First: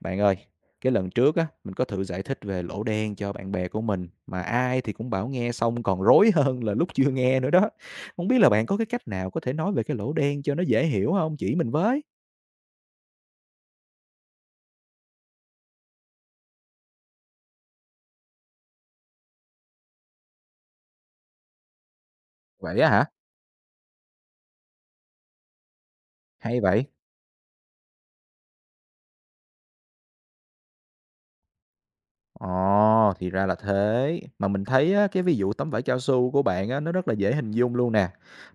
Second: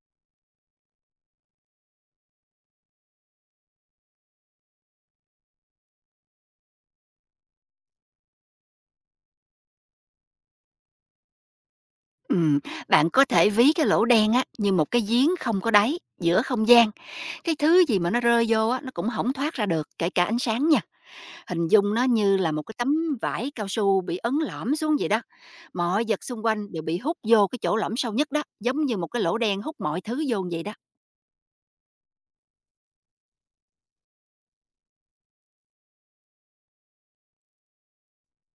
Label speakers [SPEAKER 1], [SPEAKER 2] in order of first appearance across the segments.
[SPEAKER 1] Bạn ơi, cái lần trước á, mình có thử giải thích về lỗ đen cho bạn bè của mình mà ai thì cũng bảo nghe xong còn rối hơn là lúc chưa nghe nữa đó. Không biết là bạn có cái cách nào có thể nói về cái lỗ đen cho nó dễ hiểu không? Chỉ mình với.
[SPEAKER 2] Ừm, bạn có thể ví cái lỗ đen á như một cái giếng không có đáy giữa không gian. Cái thứ gì mà nó rơi vô á nó cũng hổng thoát ra được, kể cả ánh sáng nha. Hình dung nó như là một cái
[SPEAKER 1] Vậy á hả?
[SPEAKER 2] tấm vải cao su bị ấn lõm xuống vậy đó. Mọi vật xung
[SPEAKER 1] Hay
[SPEAKER 2] quanh đều
[SPEAKER 1] vậy.
[SPEAKER 2] bị hút vô cái chỗ lõm sâu nhất đó, giống như một cái lỗ đen hút mọi thứ vô vậy đó.
[SPEAKER 1] Ồ, thì ra là thế. Mà mình thấy á, cái ví dụ tấm vải cao su của bạn á, nó rất là dễ hình dung luôn nè.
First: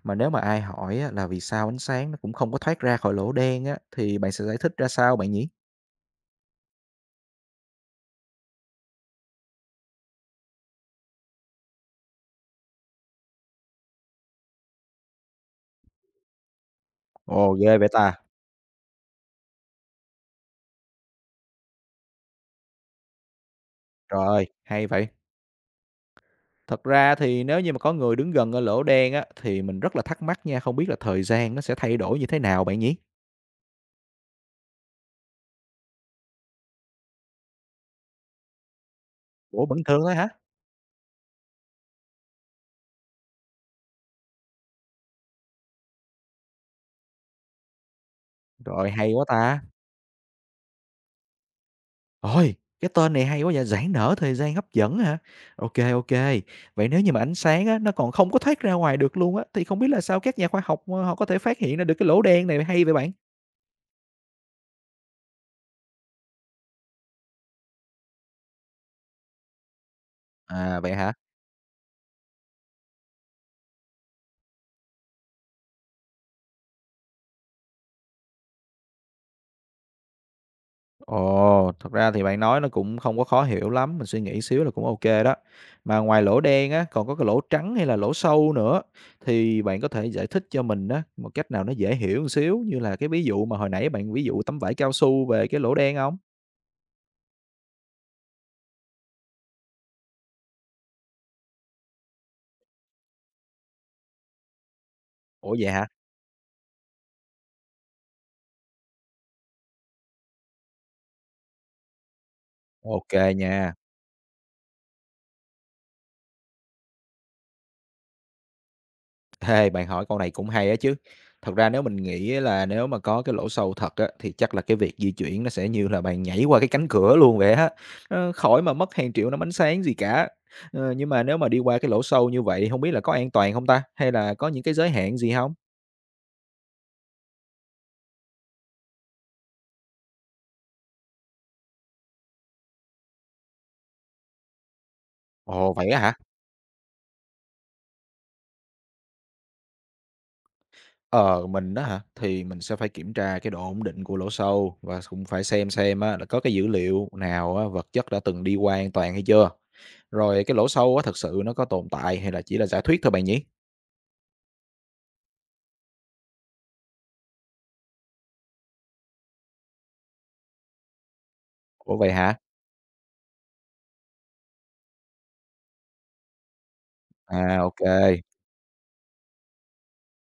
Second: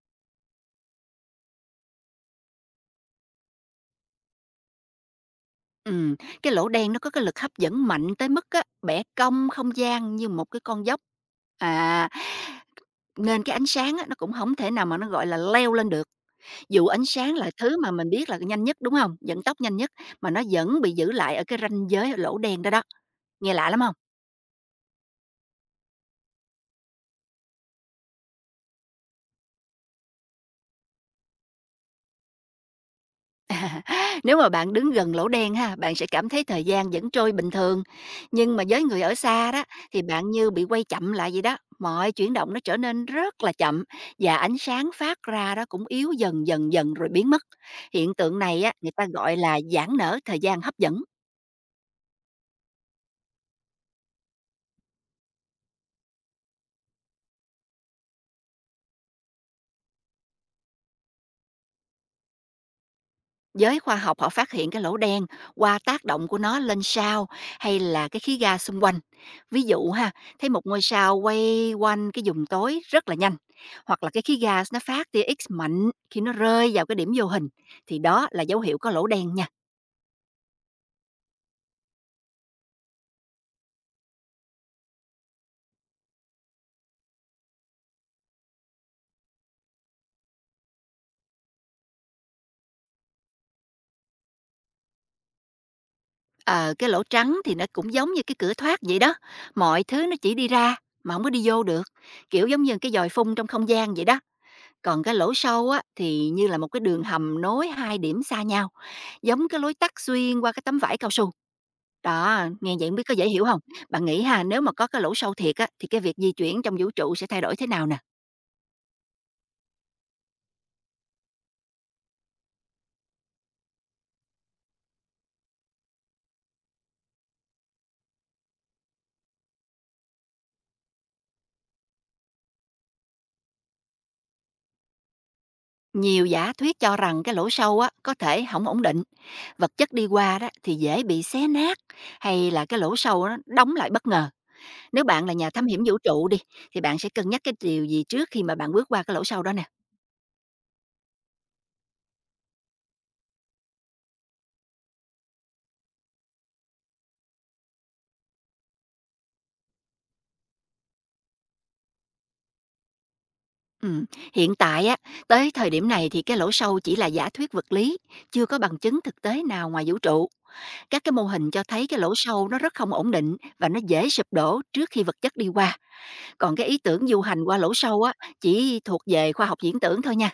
[SPEAKER 1] Mà nếu mà ai hỏi á, là vì sao ánh sáng nó cũng không có thoát ra khỏi lỗ đen á, thì bạn sẽ giải thích ra sao bạn nhỉ?
[SPEAKER 2] Ừm, cái lỗ đen nó có cái lực hấp dẫn mạnh tới mức á bẻ cong không gian như một cái con dốc. À, nên cái ánh sáng á nó cũng không thể nào mà nó, gọi là, leo lên được. Dù ánh sáng là
[SPEAKER 1] Ồ,
[SPEAKER 2] thứ
[SPEAKER 1] ghê vậy
[SPEAKER 2] mà mình
[SPEAKER 1] ta.
[SPEAKER 2] biết là nhanh nhất, đúng không? Dẫn tốc nhanh nhất, mà nó vẫn bị giữ lại ở cái ranh giới lỗ đen đó đó, nghe lạ lắm không?
[SPEAKER 1] Trời ơi, hay vậy. Thật ra thì nếu như mà có người đứng gần ở lỗ đen á, thì mình rất là thắc mắc nha, không biết là thời gian nó sẽ thay đổi như thế nào bạn nhỉ?
[SPEAKER 2] Nếu mà bạn đứng gần lỗ đen ha, bạn sẽ cảm thấy thời gian vẫn trôi bình thường, nhưng mà với người ở xa đó,
[SPEAKER 1] Ủa, vẫn thường
[SPEAKER 2] thì
[SPEAKER 1] thôi hả?
[SPEAKER 2] bạn như bị quay chậm lại vậy đó, mọi chuyển động nó trở nên rất là chậm và ánh sáng phát ra đó cũng yếu dần, dần, dần rồi biến mất. Hiện tượng này á,
[SPEAKER 1] Rồi,
[SPEAKER 2] người ta
[SPEAKER 1] hay quá
[SPEAKER 2] gọi là
[SPEAKER 1] ta!
[SPEAKER 2] giãn nở thời gian hấp dẫn.
[SPEAKER 1] Ôi, cái tên này hay quá vậy, "Giãn nở thời gian hấp dẫn" hả? Ok, ok. Vậy nếu như mà ánh sáng á, nó còn không có thoát ra ngoài được luôn á, thì không biết là sao các nhà khoa học, ờ, họ có thể phát hiện ra được cái lỗ đen này hay vậy bạn?
[SPEAKER 2] Giới khoa học họ phát hiện cái lỗ đen qua tác động của nó lên sao hay là cái khí ga xung quanh. Ví dụ ha, thấy một
[SPEAKER 1] À,
[SPEAKER 2] ngôi
[SPEAKER 1] vậy hả?
[SPEAKER 2] sao quay quanh cái vùng tối rất là nhanh, hoặc là cái khí ga nó phát tia X mạnh khi nó rơi vào cái điểm vô hình, thì đó là dấu hiệu có lỗ đen nha.
[SPEAKER 1] Ồ, thật ra thì bạn nói nó cũng không có khó hiểu lắm, mình suy nghĩ xíu là cũng ok đó. Mà ngoài lỗ đen á, còn có cái lỗ trắng hay là lỗ sâu nữa, thì bạn có thể giải thích cho mình á, một cách nào nó dễ hiểu một xíu, như là cái ví dụ mà hồi nãy bạn ví dụ tấm vải cao su về cái lỗ đen không?
[SPEAKER 2] Ờ, cái lỗ trắng thì nó cũng giống như cái cửa thoát vậy đó. Mọi thứ nó chỉ đi ra mà không có đi vô được, kiểu giống như cái dòi phun trong không gian vậy đó. Còn cái lỗ
[SPEAKER 1] Ủa,
[SPEAKER 2] sâu
[SPEAKER 1] vậy
[SPEAKER 2] á,
[SPEAKER 1] hả?
[SPEAKER 2] thì như là một cái đường hầm nối hai điểm xa nhau, giống cái lối tắt xuyên qua cái tấm vải cao su. Đó, nghe vậy hông biết
[SPEAKER 1] Ok
[SPEAKER 2] có dễ hiểu không.
[SPEAKER 1] nha.
[SPEAKER 2] Bạn nghĩ ha, nếu mà có cái lỗ sâu thiệt á, thì cái việc di chuyển trong vũ trụ sẽ thay đổi thế nào nè?
[SPEAKER 1] Ê, bạn hỏi câu này cũng hay á chứ. Thật ra nếu mình nghĩ là nếu mà có cái lỗ sâu thật á, thì chắc là cái việc di chuyển nó sẽ như là bạn nhảy qua cái cánh cửa luôn vậy á. Ờ, khỏi mà mất hàng triệu năm ánh sáng gì cả. Ờ, nhưng mà nếu mà đi qua cái lỗ sâu như vậy không biết là có an toàn không ta? Hay là có những cái giới hạn gì không?
[SPEAKER 2] Nhiều giả thuyết cho rằng cái lỗ sâu á, có thể không ổn định, vật chất đi qua đó thì dễ bị xé nát, hay là cái lỗ sâu nó đóng lại bất ngờ. Nếu bạn là nhà thám
[SPEAKER 1] Ồ,
[SPEAKER 2] hiểm
[SPEAKER 1] vậy
[SPEAKER 2] vũ
[SPEAKER 1] á hả?
[SPEAKER 2] trụ đi, thì bạn sẽ cân nhắc cái điều gì trước khi mà bạn bước qua cái lỗ sâu đó nè?
[SPEAKER 1] Ờ, mình đó hả, thì mình sẽ phải kiểm tra cái độ ổn định của lỗ sâu và cũng phải xem á là có cái dữ liệu nào á, vật chất đã từng đi qua an toàn hay chưa? Rồi cái lỗ sâu á, thật sự nó có tồn tại hay là chỉ là giả thuyết thôi bạn nhỉ?
[SPEAKER 2] Ừm, hiện tại á, tới thời điểm này thì cái lỗ sâu chỉ là giả thuyết vật lý, chưa có bằng chứng thực tế nào ngoài vũ trụ. Các cái mô hình cho thấy
[SPEAKER 1] Ủa,
[SPEAKER 2] cái
[SPEAKER 1] vậy
[SPEAKER 2] lỗ
[SPEAKER 1] hả?
[SPEAKER 2] sâu nó rất không ổn định và nó dễ sụp đổ trước khi vật chất đi qua. Còn cái ý tưởng du hành qua
[SPEAKER 1] À, ô.
[SPEAKER 2] lỗ sâu á, chỉ thuộc về khoa học viễn tưởng thôi nha.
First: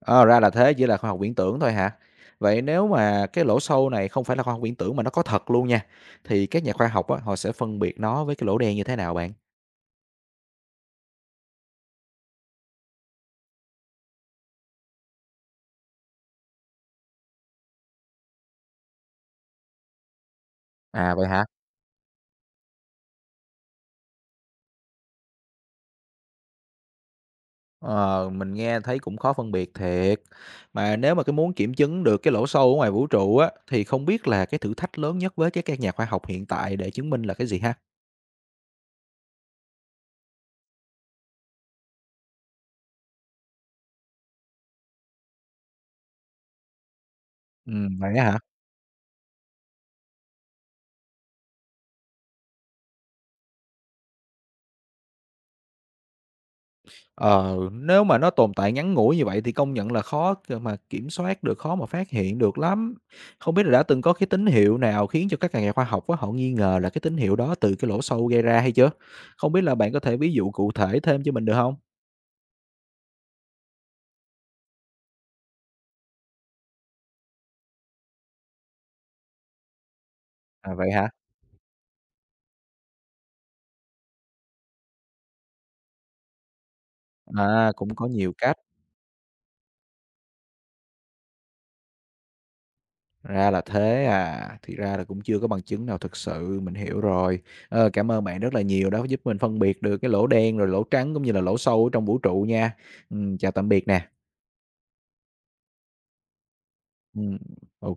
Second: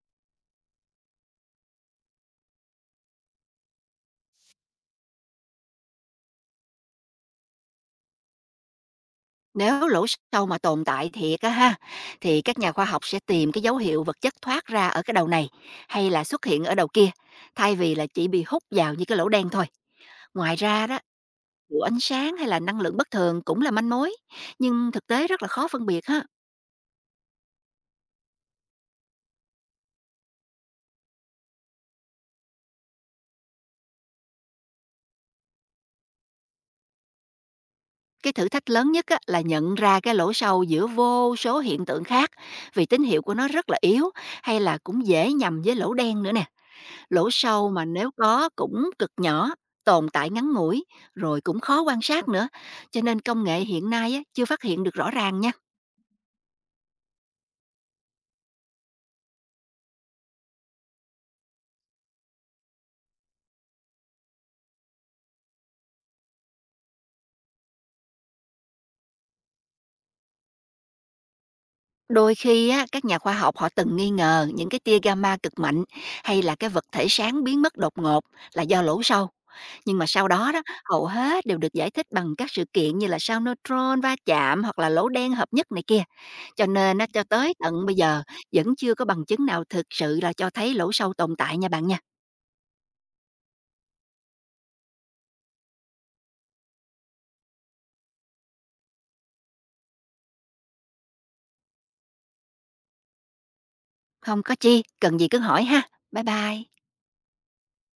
[SPEAKER 1] Ờ, ra là thế, chỉ là khoa học viễn tưởng thôi hả? Vậy nếu mà cái lỗ sâu này không phải là khoa học viễn tưởng mà nó có thật luôn nha, thì các nhà khoa học á, họ sẽ phân biệt nó với cái lỗ đen như thế nào bạn?
[SPEAKER 2] Nếu lỗ sâu mà tồn tại thiệt á ha, thì các nhà khoa học sẽ tìm cái dấu hiệu vật chất thoát ra ở cái đầu này hay là xuất hiện ở đầu kia, thay vì là chỉ bị hút vào như cái lỗ đen thôi. Ngoài ra đó,
[SPEAKER 1] À, vậy hả?
[SPEAKER 2] độ ánh sáng hay là năng lượng bất thường cũng là manh mối, nhưng thực tế rất là khó phân biệt ha.
[SPEAKER 1] Ờ, mình nghe thấy cũng khó phân biệt thiệt. Mà nếu mà cái muốn kiểm chứng được cái lỗ sâu ở ngoài vũ trụ á, thì không biết là cái thử thách lớn nhất với cái các nhà khoa học hiện tại để chứng minh là cái gì ha?
[SPEAKER 2] Cái thử thách lớn nhất á, là nhận ra cái lỗ sâu giữa vô số hiện tượng khác vì tín hiệu của nó rất là yếu hay là cũng dễ nhầm với lỗ đen nữa nè. Lỗ sâu mà nếu
[SPEAKER 1] Vậy á hả?
[SPEAKER 2] có cũng cực nhỏ, tồn tại ngắn ngủi rồi cũng khó quan sát nữa. Cho nên công nghệ hiện nay á, chưa phát hiện được rõ ràng nha.
[SPEAKER 1] Ờ, nếu mà nó tồn tại ngắn ngủi như vậy thì công nhận là khó để mà kiểm soát được, khó mà phát hiện được lắm. Không biết là đã từng có cái tín hiệu nào khiến cho các nhà khoa học á, họ nghi ngờ là cái tín hiệu đó từ cái lỗ sâu gây ra hay chưa? Không biết là bạn có thể ví dụ cụ thể thêm cho mình được không?
[SPEAKER 2] Đôi khi á, các nhà khoa học họ từng nghi ngờ những cái tia gamma cực mạnh hay là cái vật thể sáng biến mất đột ngột là do lỗ sâu. Nhưng mà sau đó đó,
[SPEAKER 1] À, vậy
[SPEAKER 2] hầu
[SPEAKER 1] hả?
[SPEAKER 2] hết đều được giải thích bằng các sự kiện như là sao neutron va chạm hoặc là lỗ đen hợp nhất này kia. Cho nên á, cho tới
[SPEAKER 1] À,
[SPEAKER 2] tận
[SPEAKER 1] cũng
[SPEAKER 2] bây
[SPEAKER 1] có
[SPEAKER 2] giờ
[SPEAKER 1] nhiều cách,
[SPEAKER 2] vẫn chưa có bằng chứng nào thực sự là cho thấy lỗ sâu tồn tại nha bạn nha.
[SPEAKER 1] ra là thế à, thì ra là cũng chưa có bằng chứng nào thực sự, mình hiểu rồi. Ờ, cảm ơn bạn rất là nhiều đã giúp mình phân biệt được cái lỗ đen, rồi lỗ trắng cũng như là lỗ sâu ở trong vũ trụ nha. Chào tạm biệt nè.
[SPEAKER 2] Không có chi, cần gì cứ hỏi ha. Bye bye.
[SPEAKER 1] Ừm, ô.